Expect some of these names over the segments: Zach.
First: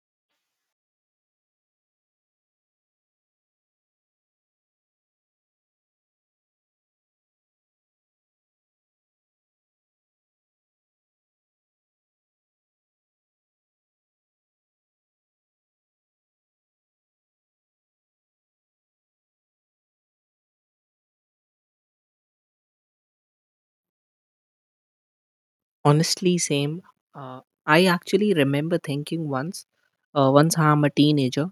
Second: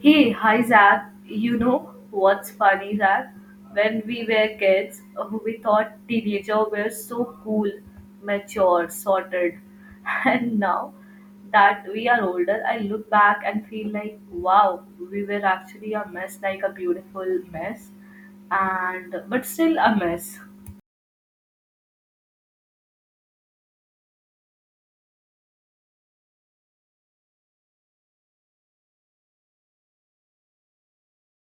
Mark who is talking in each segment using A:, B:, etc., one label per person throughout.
A: Hey, hi Zach. You know what's funny, Zach? When we were kids, we thought teenager were so cool, mature, sorted. And now that we are older, I look back and feel like, wow, we were actually a mess, like a beautiful mess, and but still a mess.
B: Honestly, same. Uh, I actually remember thinking once I'm a teenager,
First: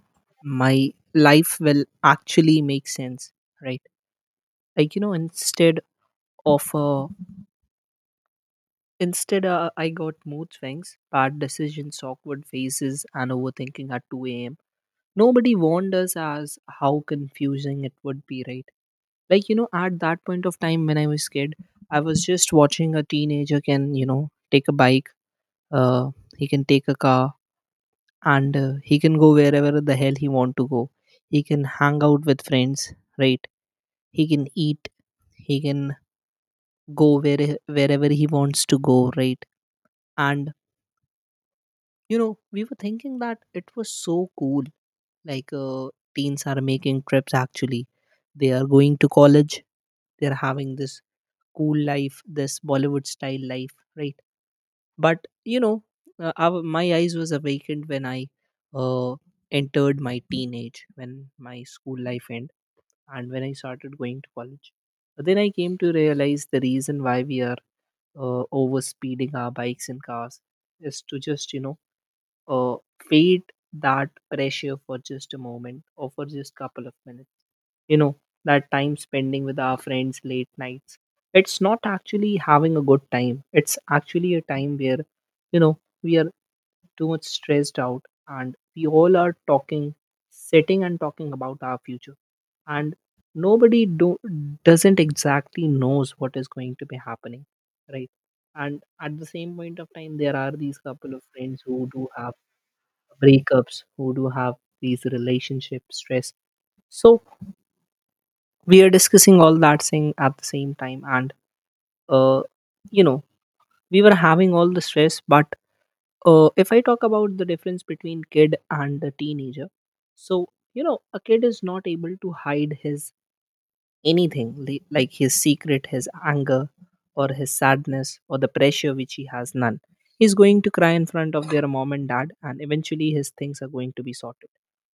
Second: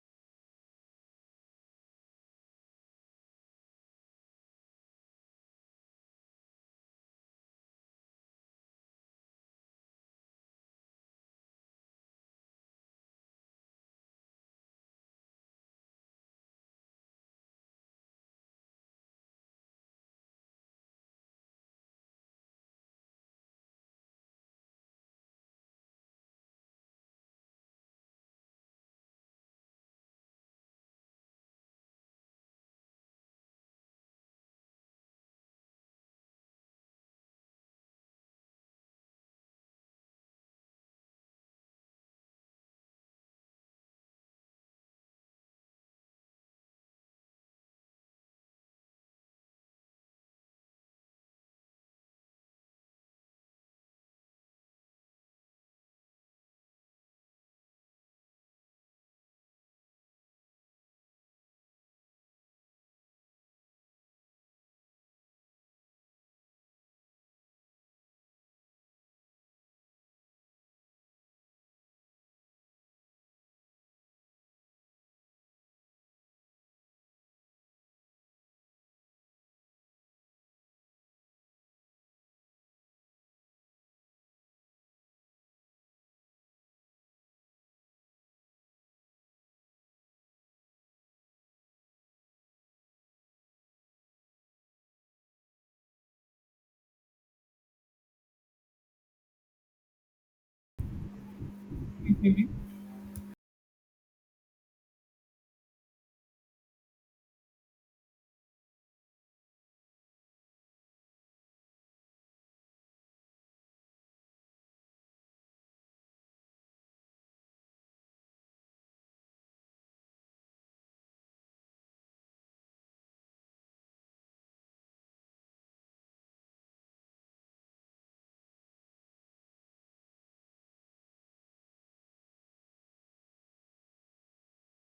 B: my life will actually make sense, right? Like instead of instead I got mood swings, bad decisions, awkward phases, and overthinking at two a.m. Nobody warned us as how confusing it would be, right? Like at that point of time when I was kid, I was just watching a teenager can take a bike, uh, he can take a car and he can go wherever the hell he want to go. He can hang out with friends, right? He can eat, he can go wherever he wants to go, right? And we were thinking that it was so cool. Like teens are making trips actually. They are going to college, they are having this cool life, this Bollywood style life, right? But my eyes was awakened when I uh, entered my teenage when my school life end, and when I started going to college. But then I came to realize the reason why we are over speeding our bikes and cars is to just uh, fade that pressure for just a moment or for just couple of minutes. you know that time spending with our friends late nights, it's not actually having a good time. It's actually a time where you know we are too much stressed out, and we all are talking, sitting and talking about our future, and nobody doesn't exactly knows what is going to be happening, right? And at the same point of time there are these couple of friends who do have breakups, who do have these relationship stress. So we are discussing all that thing at the same time, and uh you know we were having all the stress. But if I talk about the difference between kid and the teenager, so a kid is not able to hide his anything, like his secret, his anger, or his sadness, or the pressure which he has none. He's going to cry in front of their mom and dad, and eventually his things are going to be sorted.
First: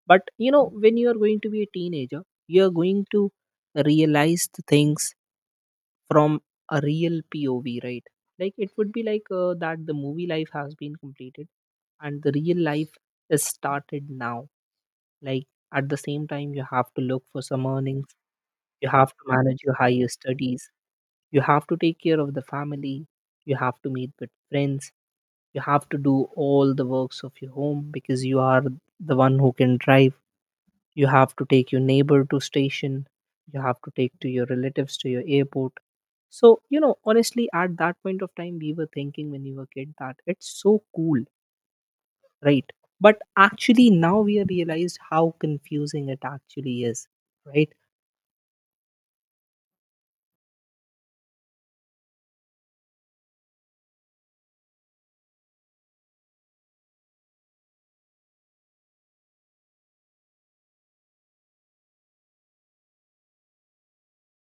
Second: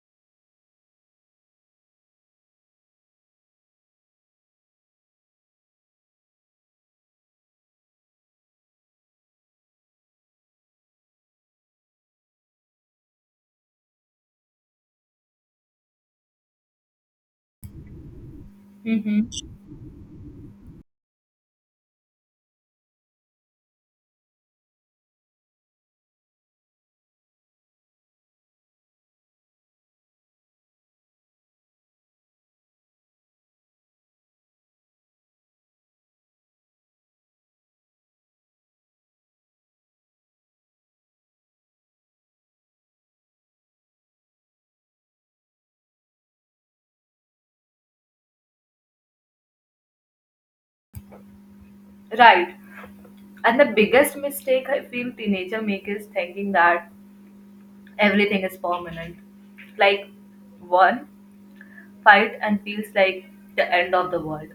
B: But when you are going to be a teenager, you are going to realize the things from a real POV, right? Like it would be like that the movie life has been completed and the real life is started now. Like, at the same time you have to look for some earnings, you have to
A: Mm-hmm.
B: manage your higher studies, you have to take care of the family, you have to meet with friends, you have to do all the works of your home because you are the one who can drive. You have to take your neighbor to station, you have to take to your relatives to your airport. So honestly, at that point of time we were thinking when we were kid that it's so cool, right? But actually now we have realized how confusing it actually is, right?
A: Right. And the biggest mistake I feel teenager make is thinking that everything is permanent. Like one fight and feels like the end of the world.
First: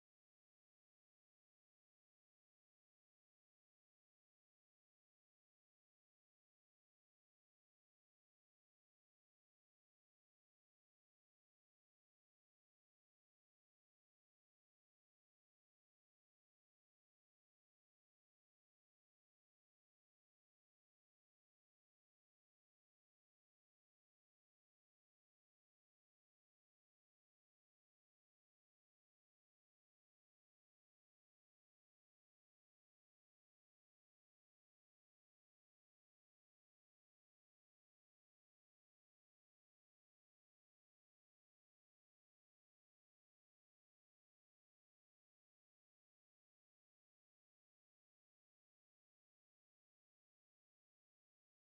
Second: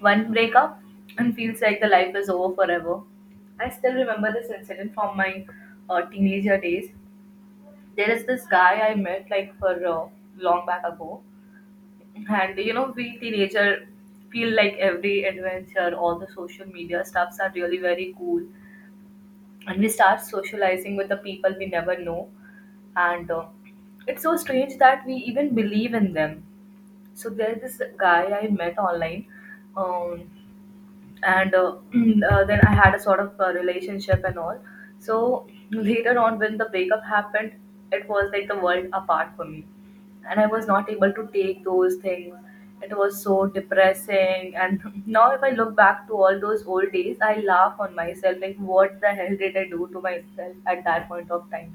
A: One breakup and feels like the life is over forever. I still remember this incident from my teenager days. There is this guy I met like for long back ago, and you know we teenager feel like every adventure, all the social media stuffs are really very cool, and we start socializing with the people we never know, and it's so strange that we even believe in them. So there's this guy I met online, um, and then I had a sort of relationship and all. So later on, when the breakup happened, it was like the world apart for me, and I was not able to take those things. It was so depressing, and now if I look back to all those old days, I laugh on myself like, what the hell did I do to myself at that point of time?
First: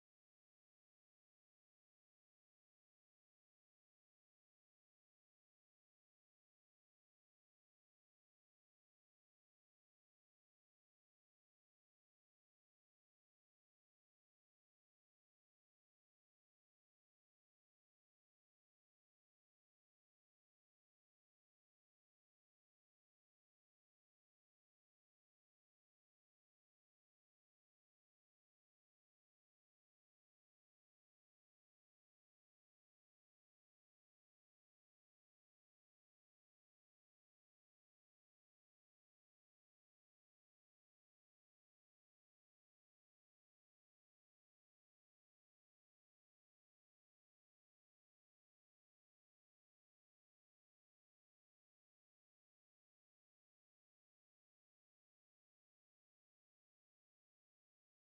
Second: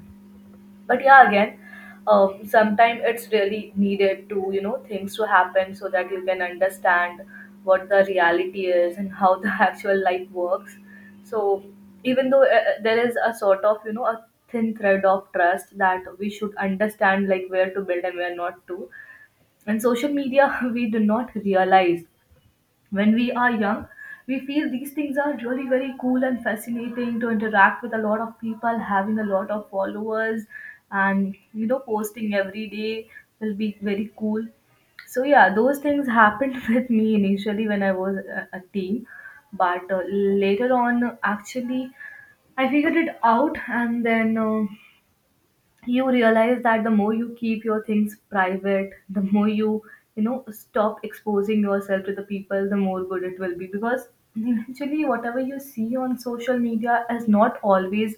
A: But yeah again, sometimes it's really needed to things to happen so that you can understand what the reality is and how the actual life works. So even though there is a sort of a thin thread of trust that we should understand like where to build and where not to. And social media, we do not realize when we are young, we feel these things are really very cool and fascinating to interact with a lot of people having a lot of followers, and posting every day will be very cool. So yeah, those things happened with me initially when I was a teen. But later on actually I figured it out, and then you realize that the more you keep your things private, the more you know stop exposing yourself to the people, the more good it will be, because eventually whatever you see on social media is not always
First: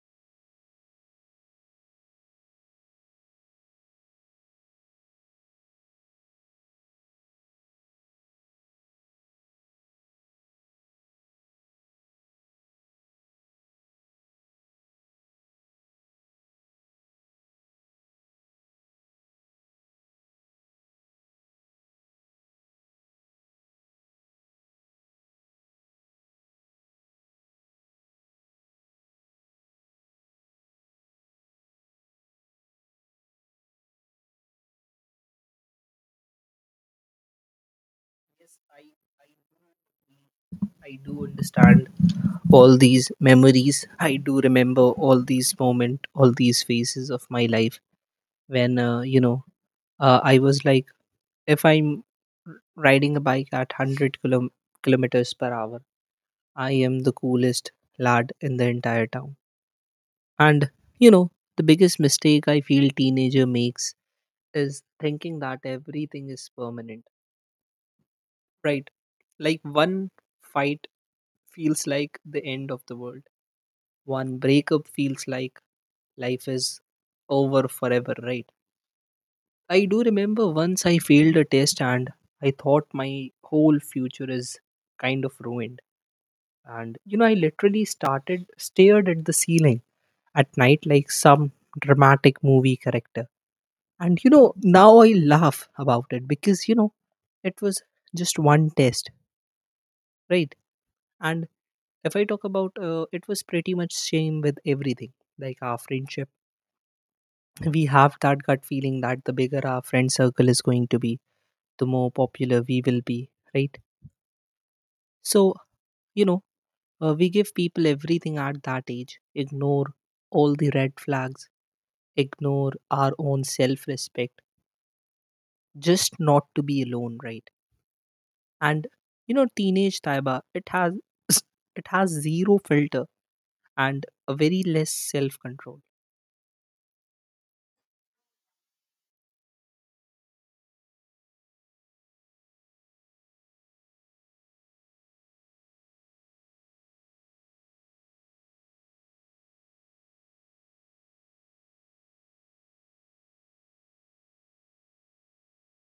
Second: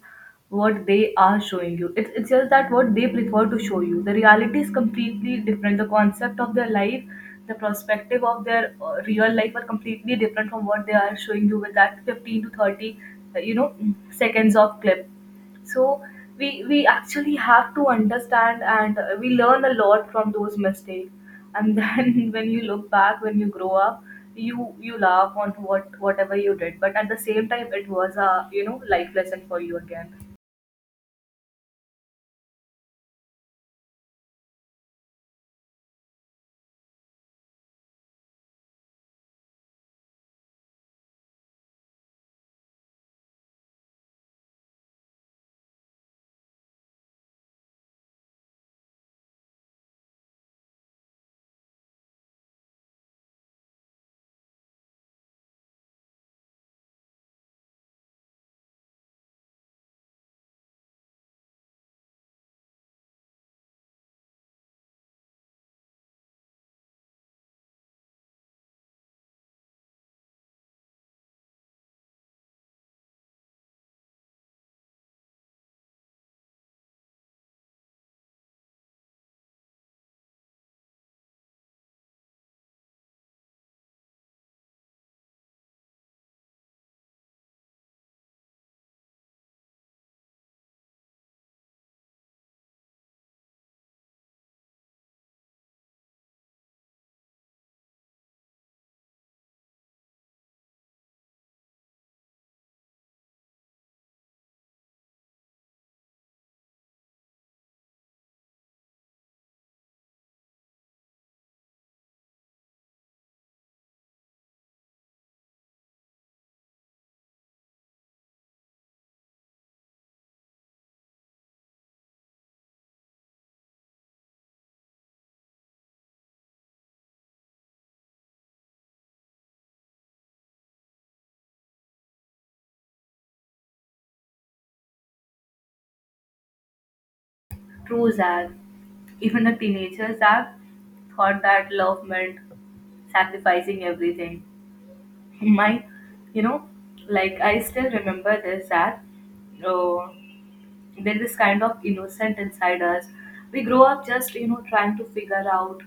A: what they are showing you. It's just that what they prefer to show you, the reality is completely different. The concept of their life, the perspective of their real life are completely different from what they are showing you with that 15 to 30 uh, you know seconds of clip. So we actually have to understand, and we learn a lot from those mistakes. And then when you look back, when you grow up, you laugh on whatever you did. But at the same time, it was a life lesson for you again.
B: Yes, I do. I do understand all these memories. I do remember all these moment, all these phases of my life, when I was like, if I'm r- riding a bike at 100 kilometers per hour, I am the coolest lad in the entire town. And you know the biggest mistake I feel teenager makes is thinking that everything is permanent, right? Like one fight feels like the end of the world, one breakup feels like life is over forever, right? I do remember once I failed a test and I thought my whole future is kind of ruined. And I literally started stared at the ceiling at night like some dramatic movie character. And now I laugh about it because it was just one test, right? And if I talk about it was pretty much same with everything. Like our friendship, we have that gut feeling that the bigger our friend circle is going to be, the more popular we will be, right? So you know we give people everything at that age, ignore all the red flags, ignore our own self respect, just not to be alone, right? And teenage, Taiba, it has it has zero filter and a very less self control.
A: True, Zach. Even a teenager, Zach, thought that love meant sacrificing everything. My, you know, like I still remember this that. Oh, there is kind of innocent inside us. We grow up just, trying to figure out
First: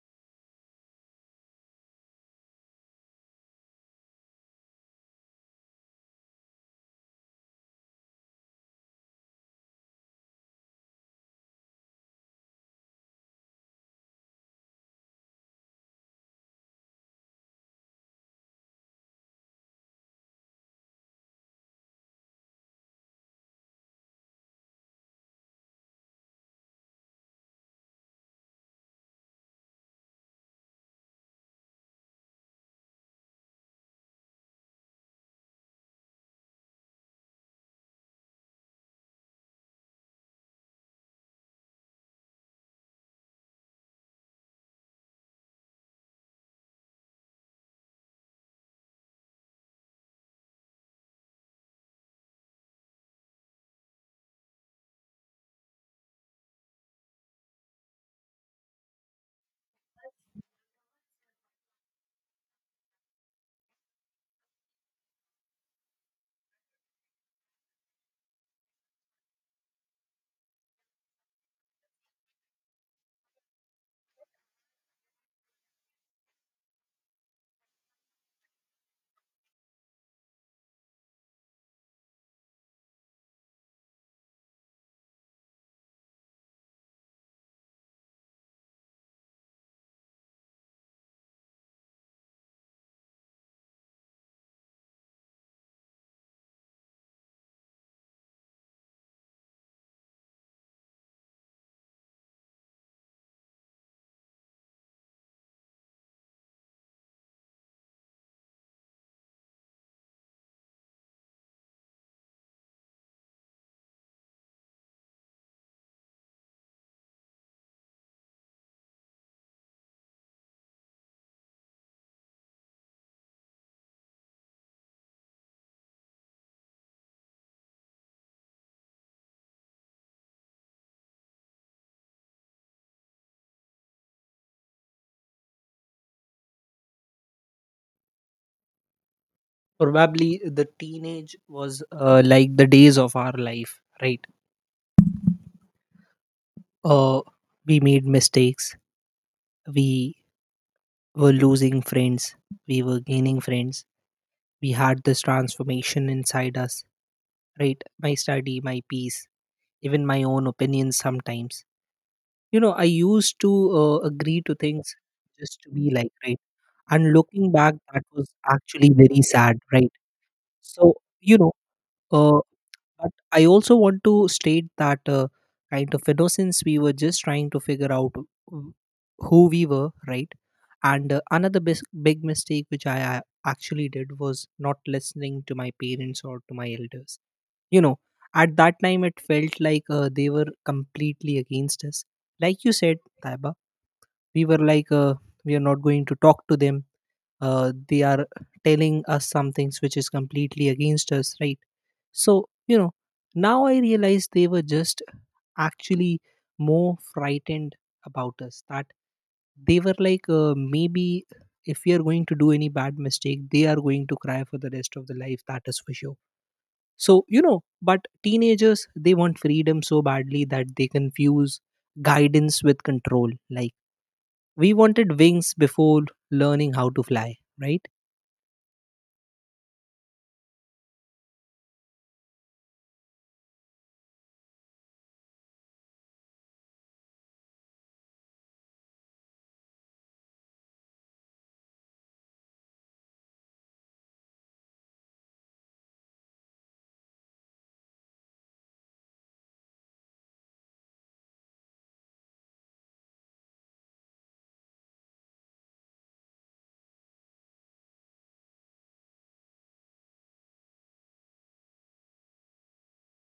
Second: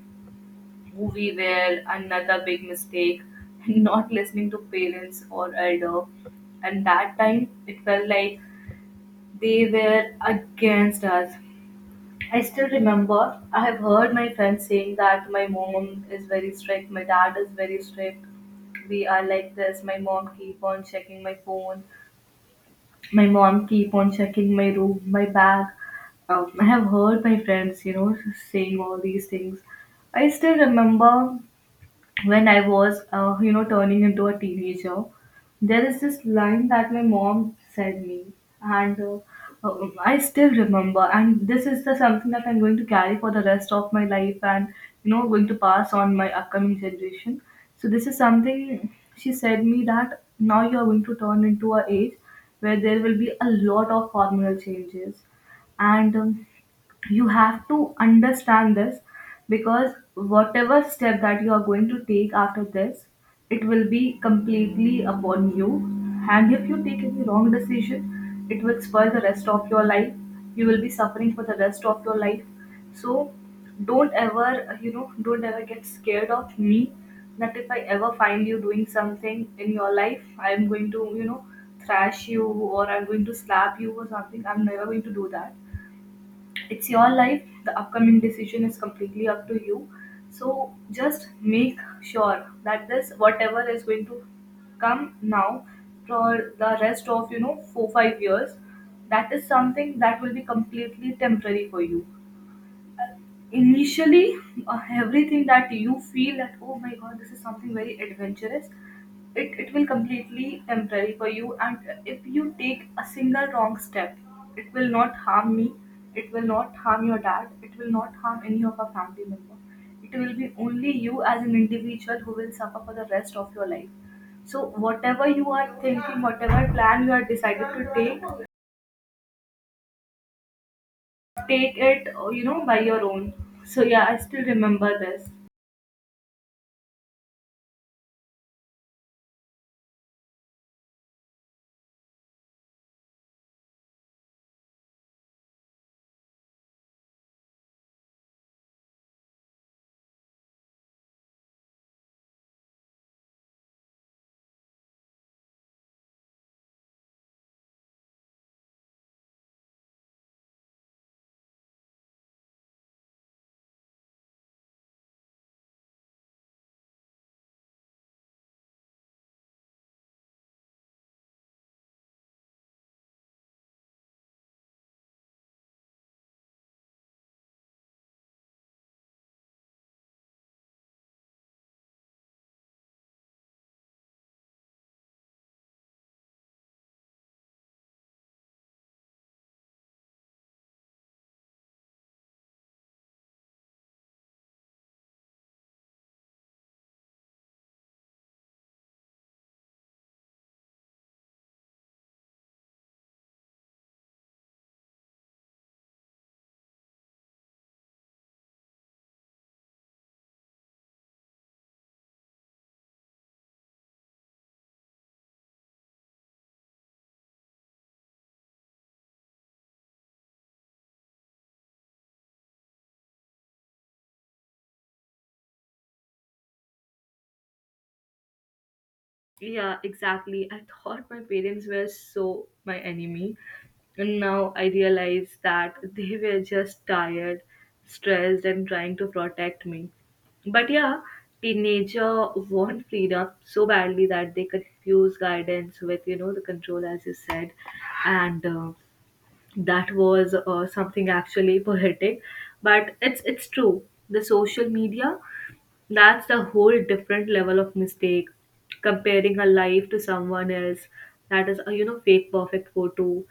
A: who we were, another big mistake, not listening to parents or elder. And that time, it felt like they were against us. I still remember I have heard my friends saying that my mom is very strict, my dad is very strict. We are like this. My mom keep on checking my phone, my mom keep on checking my room, my bag. I have heard my friends, saying all these things. I still remember when I was, turning into a teenager, there is this line that my mom said me, and I still remember. And this is the something that I'm going to carry for the rest of my life, and going to pass on my upcoming generation. So this is something she said me, that now you are going to turn into a age where there will be a lot of hormonal changes, and you have to understand this, because whatever step that you are going to take after this, it will be completely upon you. And if you take any wrong decision, it will spoil the rest of your life, you will be suffering for the rest of your life. So don't ever get scared of me, that if I ever find you doing something in your life, I am going to thrash you, or I'm going to slap you or something. I'm never going to do that. It's your life, the upcoming decision is completely up to you. So just make sure that this whatever is going to come now, for the rest of 4-5 years, that is something that will be completely temporary for you. Initially, everything that you feel that, oh my god, this is something very adventurous, it will completely temporary for you. And if you take a single wrong step, it will not harm me, it will not harm your dad, it will not harm any of our family member. It will be only you as an individual who will suffer for the rest of your life. So whatever you are thinking, whatever plan you are decided to take, take it, by your own. So yeah, I still remember this.
B: Probably the teenage was like the days of our life, right? uh, we made mistakes, we were losing friends, we were gaining friends, we had this transformation inside us, right? My study, my peace, even my own opinions sometimes, I used to agree to things just to be like, right? And looking back that was actually very sad, right? So you know Uh, but I also want to state that kind of since we were just trying to figure out w- who we were, right? And another big mistake which I actually did was not listening to my parents or to my elders. You know, at that time it felt like they were completely against us. Like you said, Taiba, we were like, we are not going to talk to them, they are telling us some things which is completely against us, right? So now I realize they were just actually more frightened about us, that they were like maybe if we are going to do any bad mistake they are going to cry for the rest of the life, that is for sure. So but teenagers they want freedom so badly that they confuse guidance with control, like we wanted wings before learning how to fly, right?
A: Yeah, exactly. I thought my parents were so my enemy. And now I realize that they were just tired, stressed, and trying to protect me. But yeah, teenager want freedom so badly that they confuse guidance with, the control, as you said. And that was something actually poetic. But it's true. The social media, that's the whole different level of mistake. Comparing her life to someone else, that is a fake perfect photo.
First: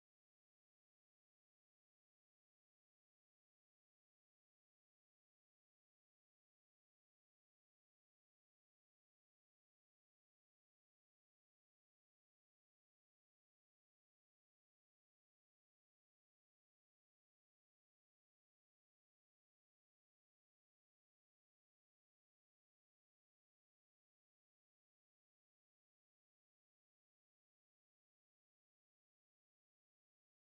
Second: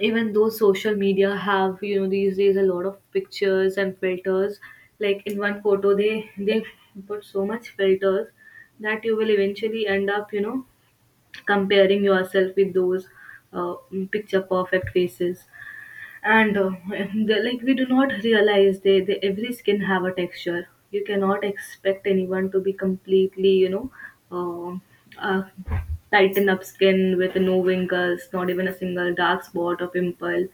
A: Even though social media have these days a lot of pictures and filters, like in one photo they put so much filters that you will eventually end up comparing yourself with those uh, picture perfect faces. And the, like we do not realize they every skin have a texture. You cannot expect anyone to be completely uh, uh, tighten up skin with no wrinkles, not even a single dark spot or pimple.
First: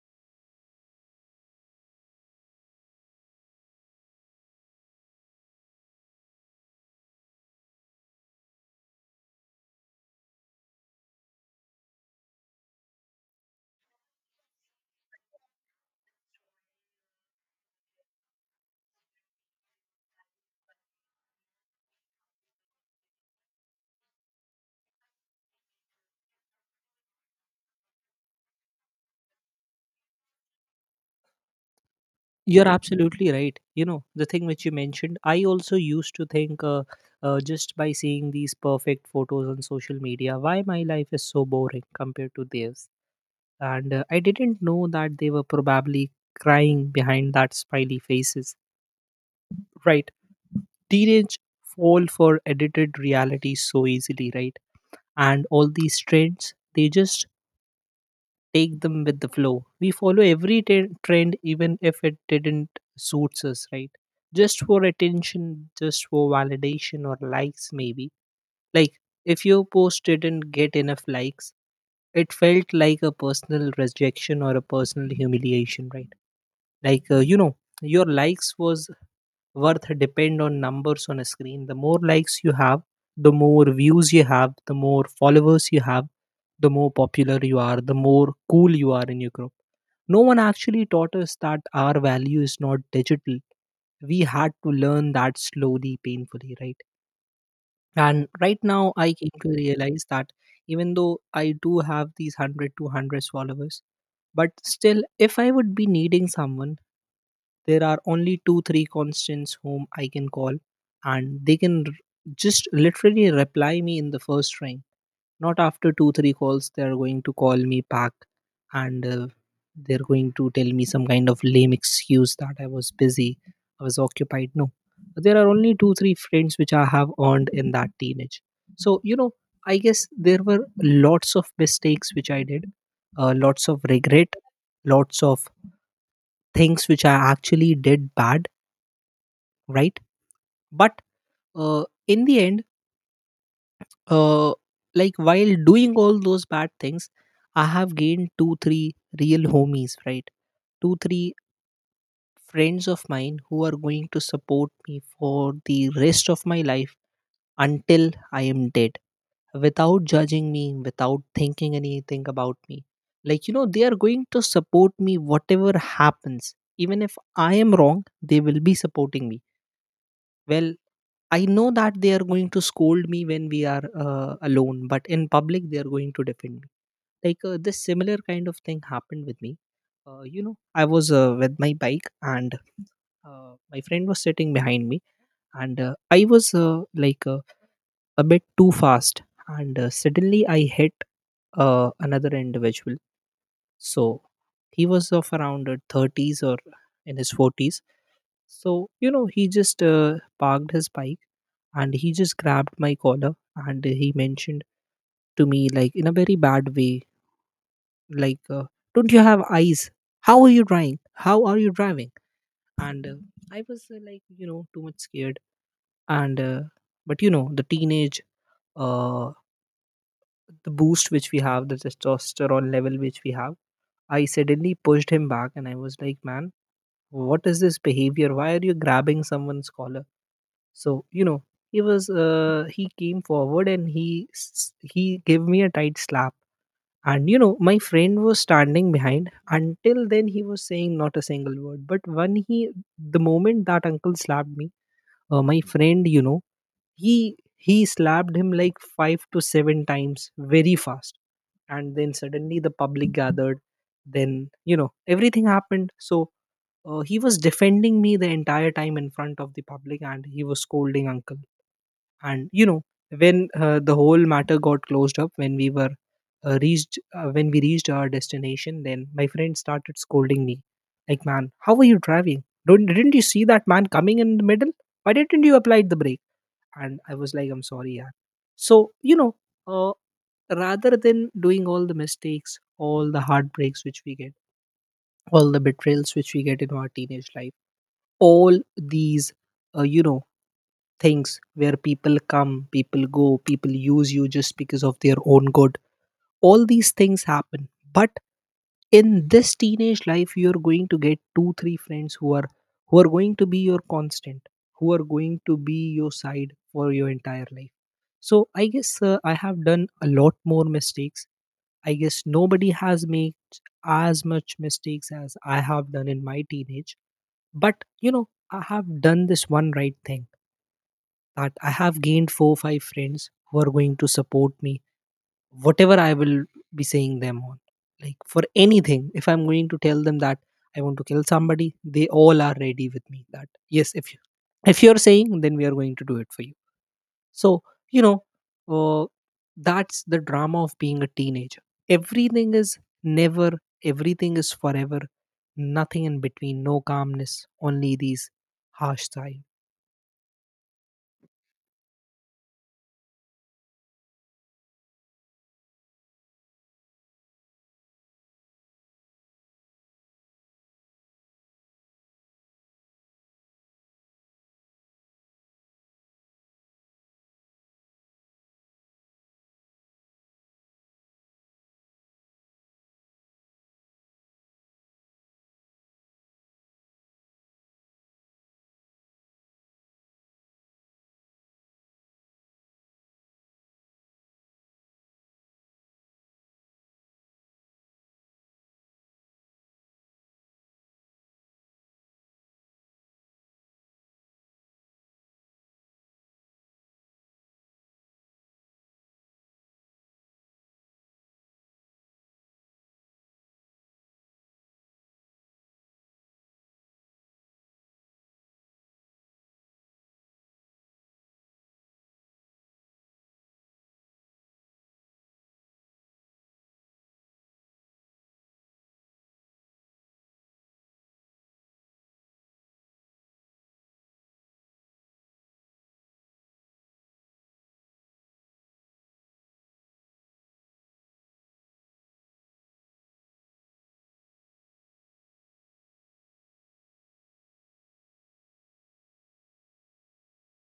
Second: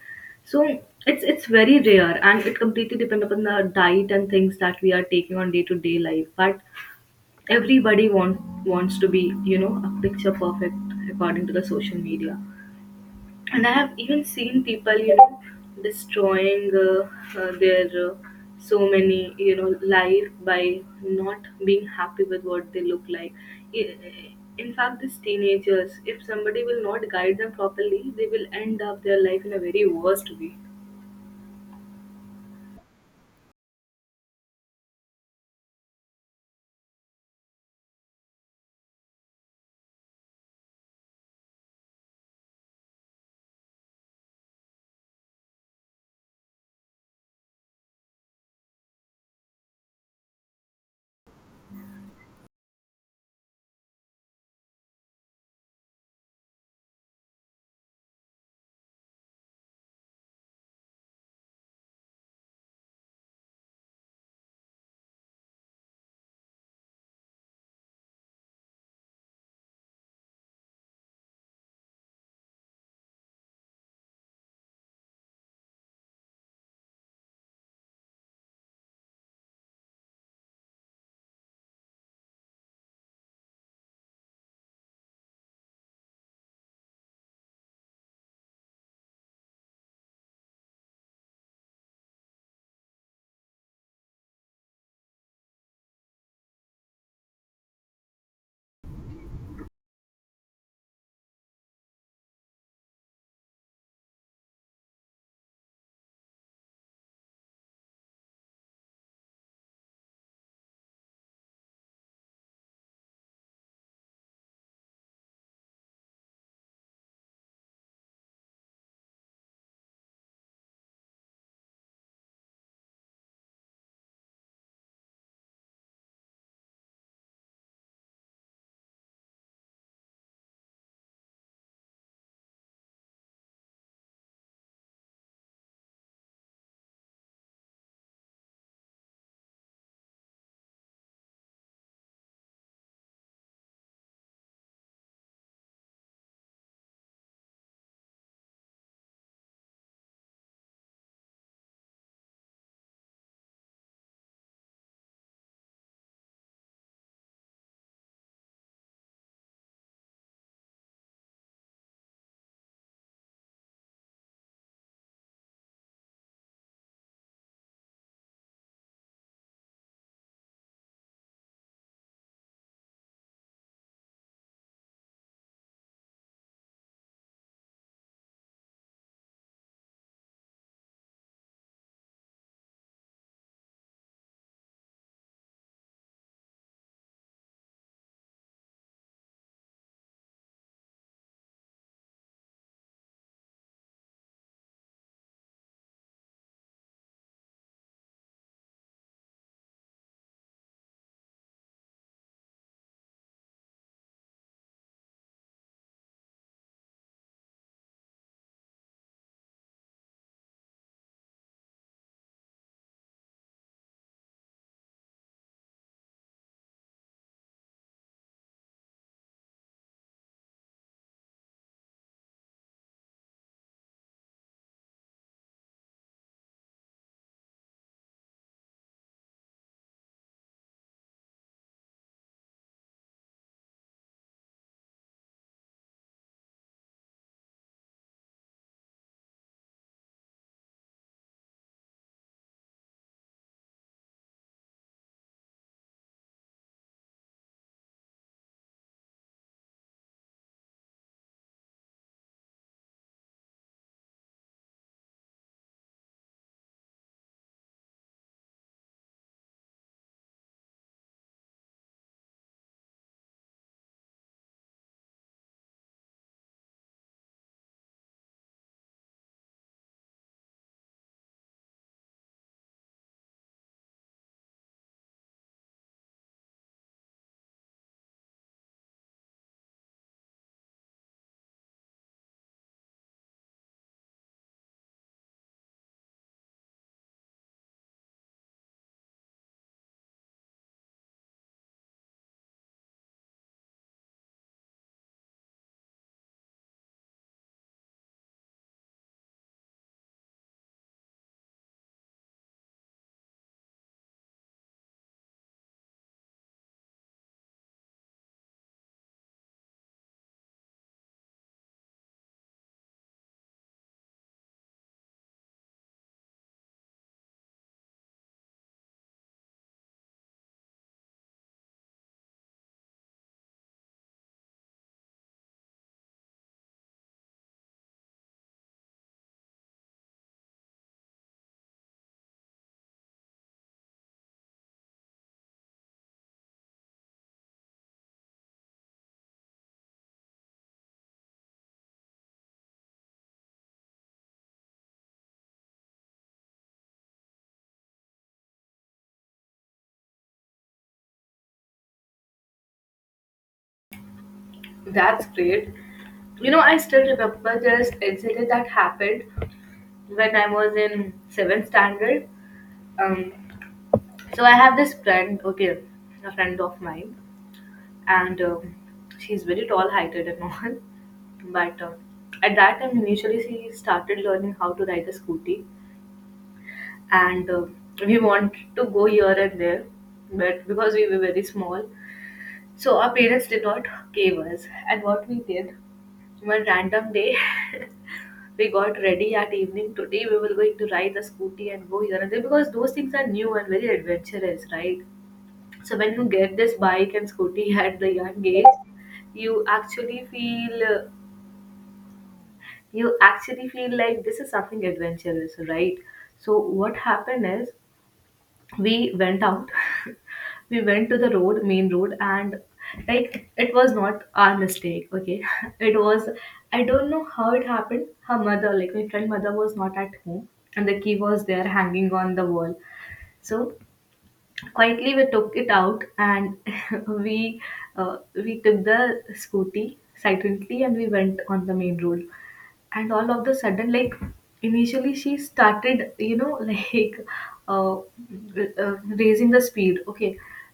A: So it's very rare, and it completely depends upon the diet and things that we are taking on day to day life. But everybody wants to be a picture perfect according to the social media. And I have even seen people, destroying their so many, life by not being happy with what they look like. I- In fact, these teenagers, if somebody will not guide them properly, they will end up their life in a very worst way.
B: You're absolutely right. The thing which you mentioned, I also used to think just by seeing these perfect photos on social media, why my life is so boring compared to theirs. And I didn't know that they were probably crying behind that smiley faces. Right. Teenage fall for edited reality so easily, right? And all these trends, they just take them with the flow. We follow every trend, even if it didn't suits us, right? Just for attention, just for validation or likes, maybe. Like if your post didn't get enough likes, it felt like a personal rejection or a personal humiliation, right? Like your likes was worth depend on numbers on a screen. The more likes you have, the more views you have, the more followers you have, the more popular you are, the more cool you are in your group. No one actually taught us that our value is not digital. We had to learn that slowly, painfully, right? And right now, I came to realize that even though I do have these 100 to 100 followers, but still, if I would be needing someone, there are only two, three constants whom I can call, and they can just literally reply me in the first ring. Not after two, three calls, they are going to call me back, and they're going to tell me some kind of lame excuse that I was busy, I was occupied. No, there are only two three friends which I have earned in that teenage. So I guess there were lots of mistakes which I did, lots of regret, lots of things which I actually did bad, right? But in the end, uh, like while doing all those bad things, I have gained two three real homies, right? Two three friends of mine who are going to support me for the rest of my life until I am dead, without judging me, without thinking anything about me. Like, they are going to support me whatever happens. Even if I am wrong, they will be supporting me. Well, I know that they are going to scold me when we are alone, but in public, they are going to defend me. Like, this similar kind of thing happened with me. I was with my bike and my friend was sitting behind me, and I was like, a bit too fast, and suddenly I hit another individual. So he was of around 30s or in his 40s. So he just parked his bike, and he just grabbed my collar and he mentioned to me like in a very bad way, like don't you have eyes, how are you driving, how are you driving? And I was like too much scared. And but the teenage, uh, the boost which we have, the testosterone level which we have, I suddenly pushed him back and I was like, man, what is this behavior? Why are you grabbing someone's collar? So, you know, he came forward and he gave me a tight slap. And, you know, my friend was standing behind. Until then, he was saying not a single word. But the moment that uncle slapped me, my friend, you know, he slapped him like five to seven times very fast. And then suddenly the public gathered, then everything happened. So he was defending me the entire time in front of the public, and he was scolding uncle. And you know when the whole matter got closed up when we were reached when we reached our destination, then my friend started scolding me like, man, how are you driving? Don't Didn't you see that man coming in the middle? Why didn't you apply the brake? And I was like, I'm sorry. Yeah. So uh, rather than doing all the mistakes, all the heartbreaks which we get, all the betrayals which we get in our teenage life, all these uh, you know things where people come, people go, people use you just because of their own good, all these things happen. But in this teenage life, you're going to get two three friends who are going to be your constant, who are going to be your side for your entire life. So I guess I have done a lot more mistakes. I guess nobody has made as much mistakes as I have done in my teenage. But you know, I have done this one right thing, that I have gained four or five friends who are going to support me, whatever I will be saying them on. Like for anything, if I'm going to tell them that I want to kill somebody, they all are ready with me. That yes, if you're saying, then we are going to do it for you. So, you know, uh, that's the drama of being a teenager. Everything is never, everything is forever, nothing in between, no calmness, only these harsh times.
A: That's great. You know, I still remember this incident that happened when I was in seventh standard. Um, so I have this friend, okay, a friend of mine. And she's very tall heighted and all. But at that time, initially she started learning how to ride a scooty, and we wanted to go here and there, but because we were very small, so our parents did not give us. And what we did, one random day, we got ready at evening, today we were going to ride the scooty and go here and there, because those things are new and very adventurous, right? So when you get this bike and scooty, at the young age, you actually feel you actually feel like this is something adventurous, right? So what happened is, we went out, we went to the road, main road, and like it was not our mistake. Okay, it was, I don't know how it happened. Her mother, like my friend mother, was not at home, and the key was there hanging on the wall. So quietly we took it out, and we we took the scooty silently, and we went on the main road. And all of the sudden, like initially she started like uh, uh, raising the speed, okay?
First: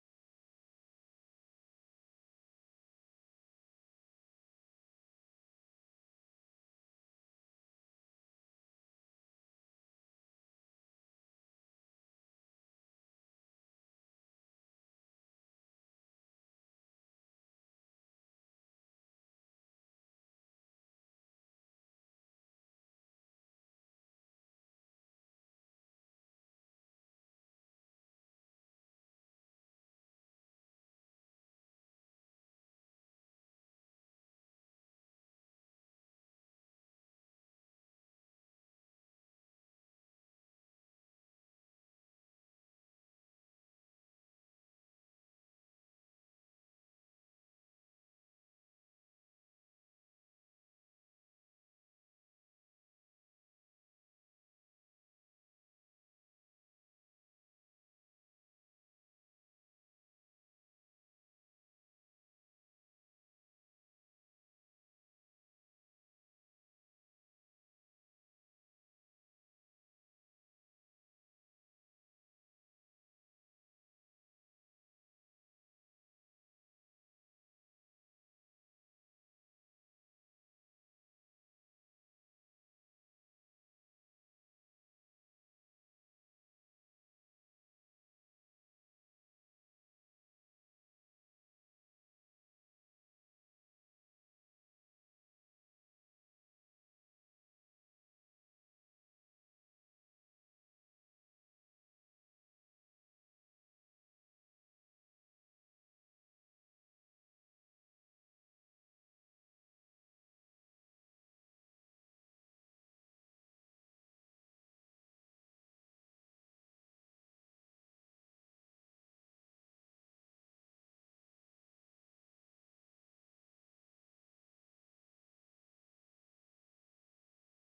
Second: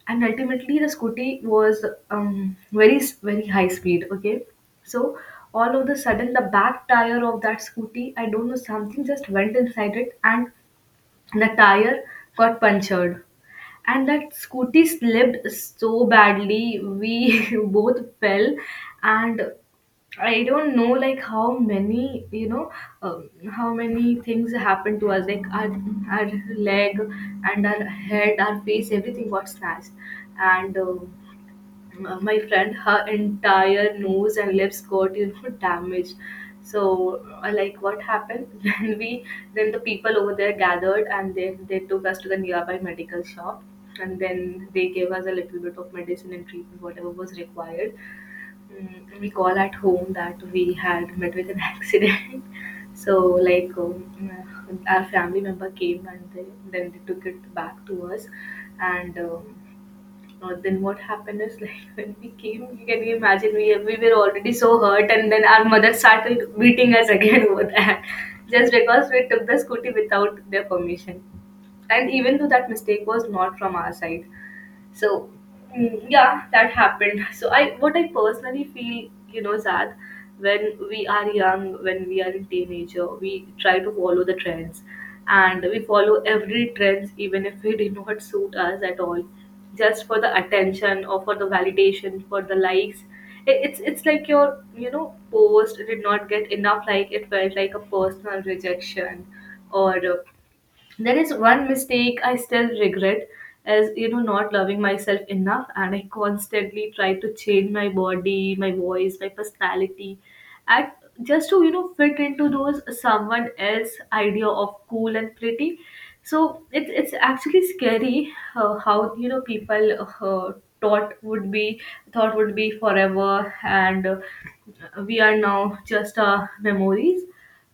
A: And ultimately the scooty was, very very high speed, okay? So all of the sudden, the back tire of that scooty, I don't know, something just went inside it, and the tire got punctured. And that scooty slipped so badly, we both fell. And I don't know like how many things happened to us, like our leg, and our head, our face, everything got snatched. And my friend, her entire nose and lips got damaged. So like what happened, then the people over there gathered, and they took us to the nearby medical shop. And then they gave us a little bit of medicine and treatment, whatever was required. Mm, we call at home that we had met with an accident. So like our family member came, and then they took it back to us. And then what happened is, like when we came, you can imagine, we were already so hurt, and then our mother started beating us again over that, just because we took the scooty without their permission. And even though that mistake was not from our side. So yeah, that happened. so I what I personally feel, you know, sad, when we are young, when we are in teenager, we try to follow the trends. And we follow every trends, even if it did not suit us at all, just for the attention, or for the validation, for the likes. It's like your you know post did not get enough like, it felt like a personal rejection. Or there is one mistake I still regret, as not loving myself enough, and I constantly try to change my body, my voice, my personality at, just to fit into those someone else idea of cool and pretty. So it's actually scary, how people, thought would be thought would be forever, and we are now just memories.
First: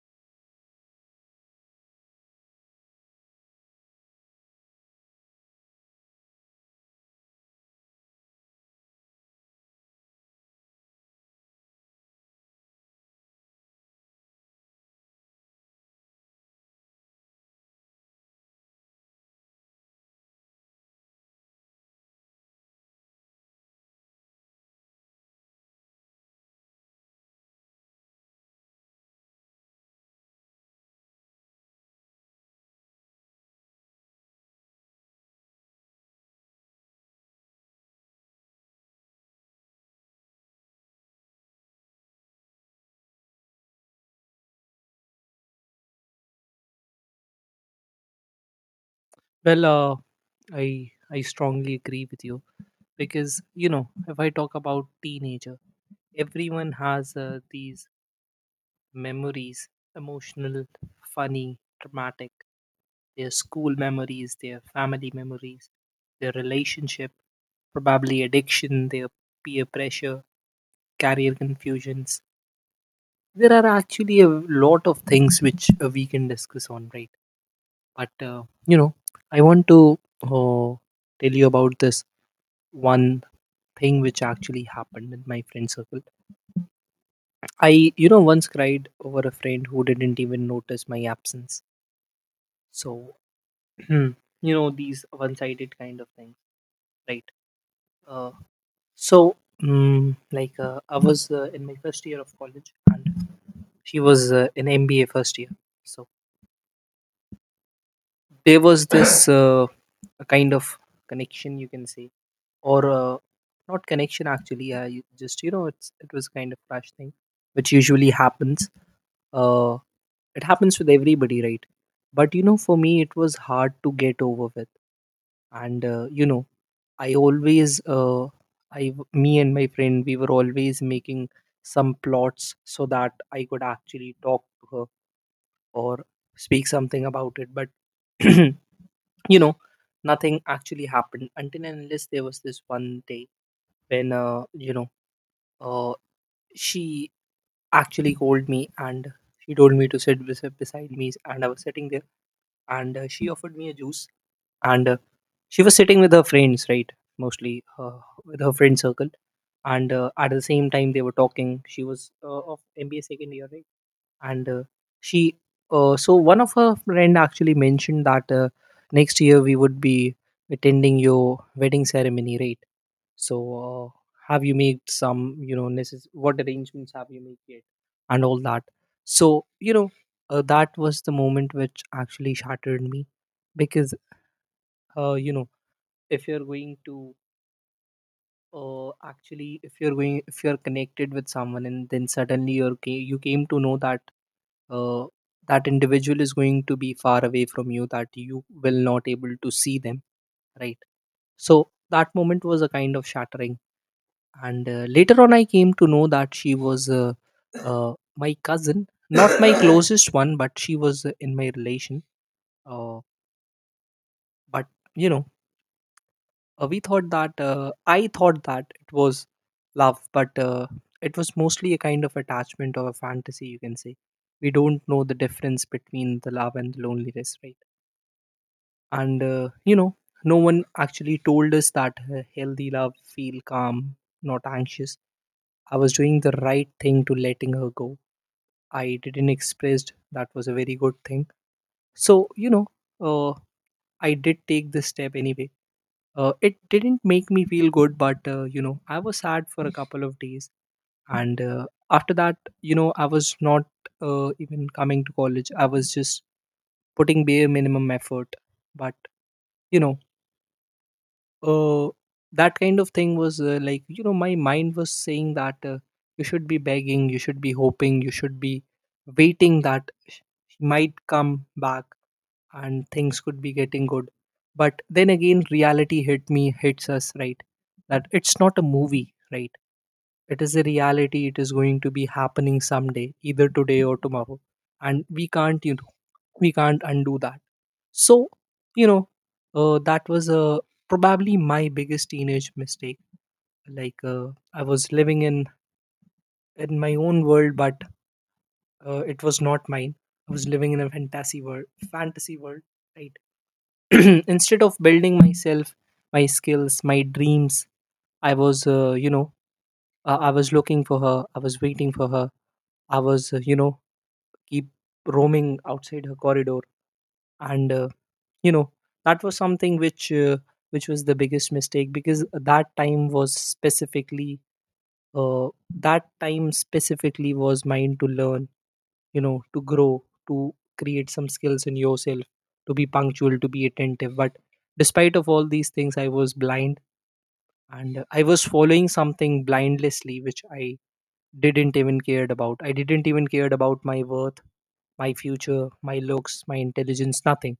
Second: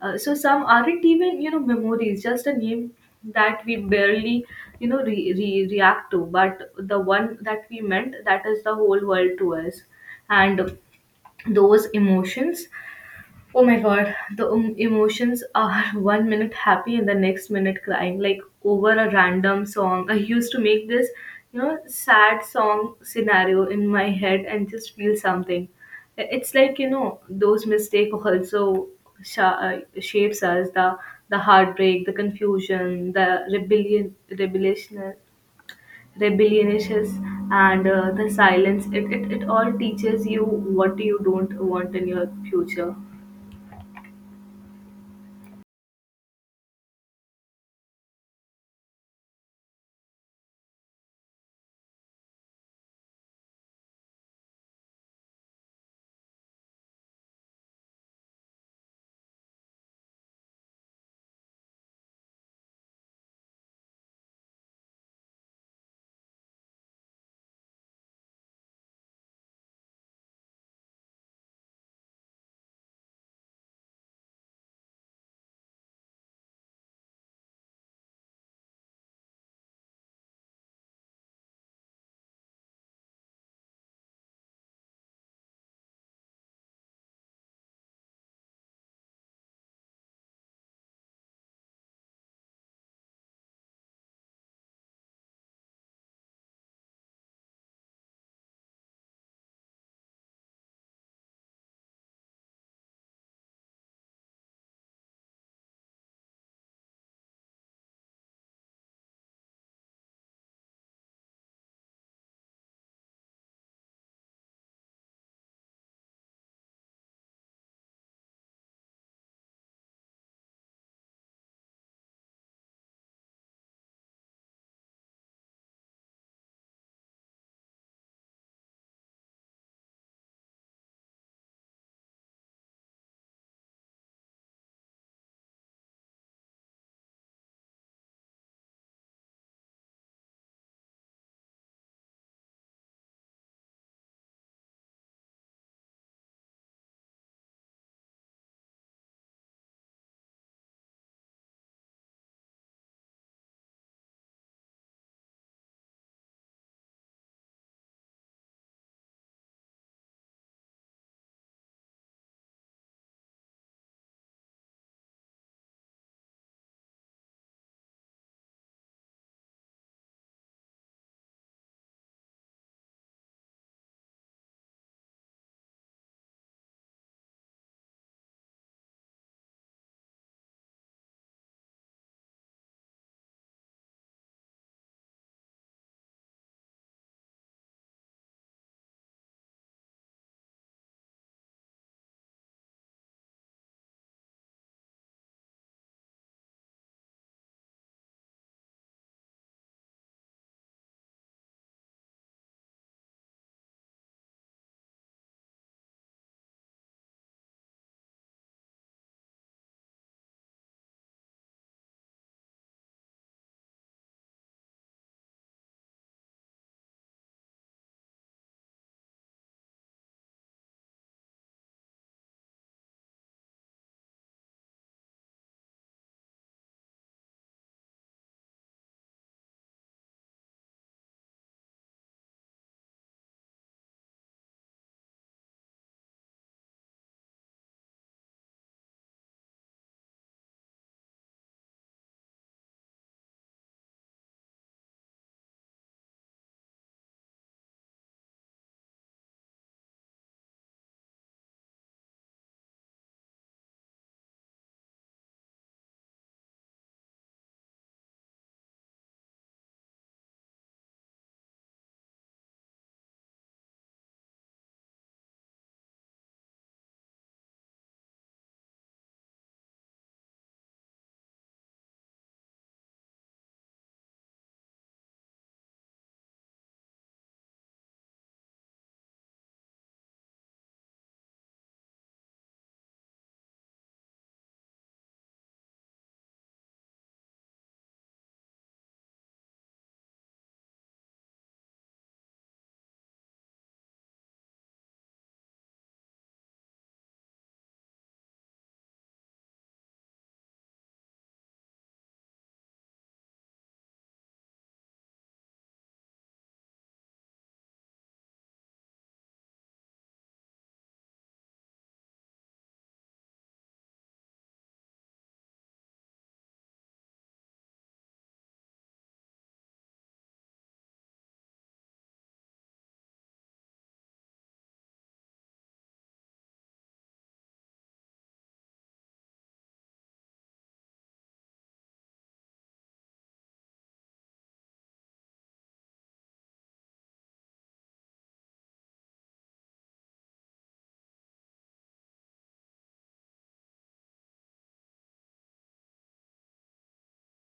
A: So some aren't even memories, just a name that we barely react to, but the one that we meant, that is the whole world to us. And those emotions, oh my god, the emotions are, one minute happy and the next minute crying, like over a random song. I used to make this, sad song scenario in my head and just feel something. It's like those mistakes also shapes us, the heartbreak, the confusion, the rebellion, rebellion, rebelliousness, and the silence. It all teaches you what you don't want in your future.
B: Well, I strongly agree with you, because you know, if I talk about teenager, everyone has these memories: emotional, funny, dramatic, their school memories, their family memories, their relationship, probably addiction, their peer pressure, career confusions. There are actually a lot of things which we can discuss on, right? But, you know, I want to tell you about this one thing which actually happened in my friend circle. I, you know, once cried over a friend who didn't even notice my absence. So, you know, these one sided kind of things, right? Uh, so, like, I was in my first year of college, and she was in MBA first year. So, there was this a kind of connection, you can say, or not connection actually, you just, you know, it's, it was kind of crash thing, which usually happens. uh, it happens with everybody, right? But you know, for me, it was hard to get over with. And you know I always I w- me and my friend, we were always making some plots so that I could actually talk to her or speak something about it. But you know, nothing actually happened until and unless there was this one day when uh, she actually called me, and she told me to beside me, and I was sitting there. And she offered me a juice. And she was sitting with her friends, right? Mostly with her friend circle. And at the same time they were talking, she was of MBA second year, right? And she so one of her friend actually mentioned that, next year we would be attending your wedding ceremony, right? So uh, have you made some, you know, what arrangements have you made yet and all that? So you know, that was the moment which actually shattered me. Because you know, if you're going to actually, if you're connected with someone, and then suddenly you came to know that uh, that individual is going to be far away from you, that you will not able to see them, right? So that moment was a kind of shattering. And later on, I came to know that she was my cousin, not my closest one, but she was in my relation. Uh, but you know, we thought that I thought that it was love, but it was mostly a kind of attachment or a fantasy, you can say. We don't know the difference between the love and the loneliness, right? And you know, no one actually told us that healthy love feel calm, not anxious. I was doing the right thing to letting her go. I didn't express, that was a very good thing. So you know, uh, I did take this step anyway. It didn't make me feel good, but you know, I was sad for a couple of days. And after that, you know, I was not even coming to college. I was just putting bare minimum effort. But you know, uh, that kind of thing was like, you know, my mind was saying that, you should be begging, you should be hoping, you should be waiting that sh- she might come back, and things could be getting good. But then again, reality hit me, hits us, right? That it's not a movie, right? It is a reality. It is going to be happening someday, either today or tomorrow, and we can't, you know, we can't undo that. So you know, that was a probably my biggest teenage mistake. Like I was living in my own world, but it was not mine. I was living in a fantasy world, fantasy world, right? Instead of building myself, my skills, my dreams, I was I was looking for her, I was waiting for her, I was keep roaming outside her corridor. And you know, that was something which was the biggest mistake, because that time was specifically uh, that time specifically was mine to learn, you know, to grow, to create some skills in yourself, to be punctual, to be attentive. But despite of all these things, I was blind. And I was following something blindlessly, which I didn't even cared about I didn't even cared about my worth, my future, my looks, my intelligence, nothing.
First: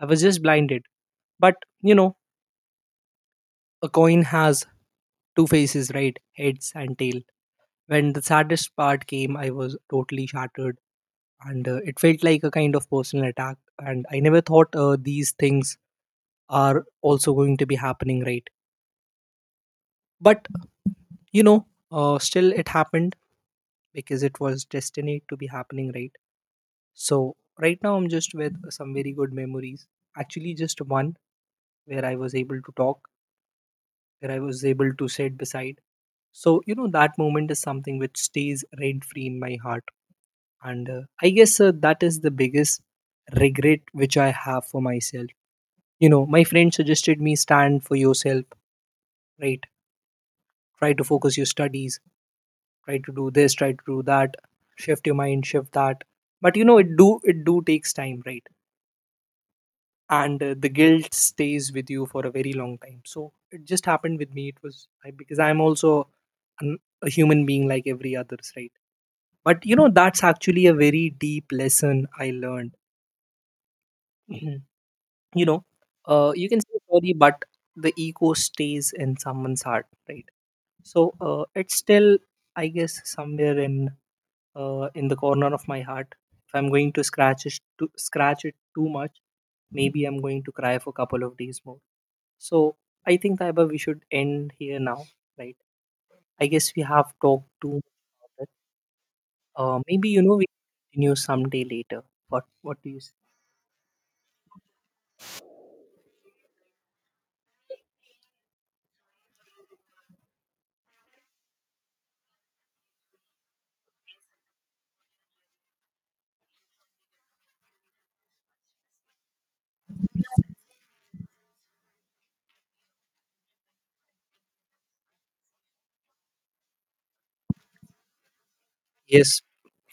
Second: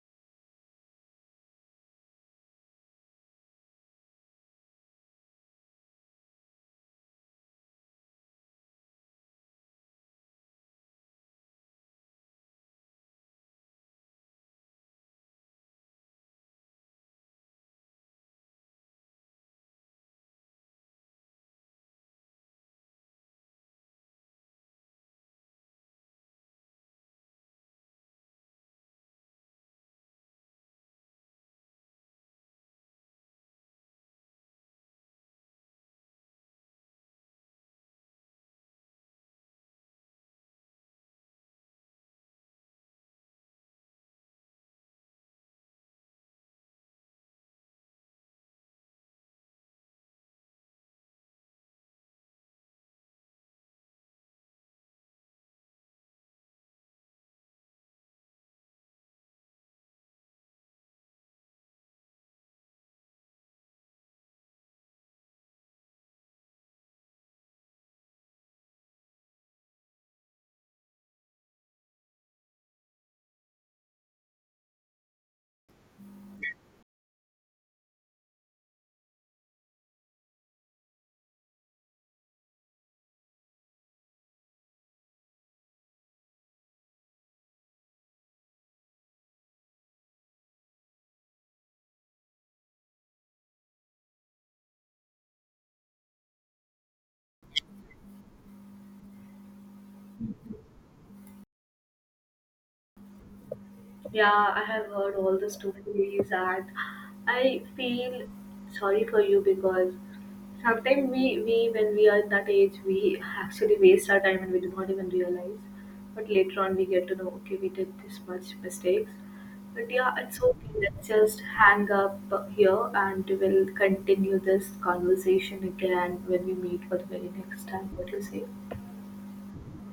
B: I was just blinded. But you know, a coin has two faces, right? Heads and tail. When the saddest part came, I was totally shattered. And it felt like a kind of personal attack. And I never thought these things are also going to be happening, right? But you know, still it happened, because it was destined to be happening, right? So right now, I'm just with some very good memories. Actually, just one, where I was able to talk, where I was able to sit beside. So, you know, that moment is something which stays rent free in my heart. And I guess that is the biggest regret which I have for myself. You know, my friend suggested me, stand for yourself, right? Try to focus your studies, try to do this, try to do that, shift your mind, shift that. But you know, it do takes time, right? And the guilt stays with you for a very long time. So it just happened with me. It was because I'm also a human being like every others, right? But you know, that's actually a very deep lesson I learned. You know, you can say sorry, but the ego stays in someone's heart, right? So it's still, I guess somewhere in the corner of my heart, if I'm going to scratch it too much, maybe I'm going to cry for a couple of days more. So I think, Taiba, we should end here now, right? I guess we have talked too much about it. Maybe you know, we continue someday later. What do you say?
A: Yeah, I have heard all the stories, and I feel sorry for you, because sometimes we when we are in that age, we actually waste our time and we do not even realize. But later on, we get to know, okay, we did this much mistakes. But yeah, it's okay. Let's just hang up here, and we'll continue this conversation again when we meet for the very next time. What do you say?
B: Yes,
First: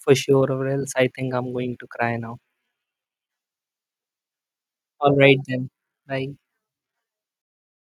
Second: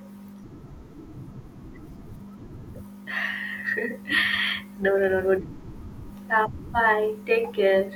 B: for sure, or else I think I'm going to cry now.
A: No, no,
B: All
A: no,
B: right
A: no.
B: then. Bye.
A: Yeah, bye. Take care.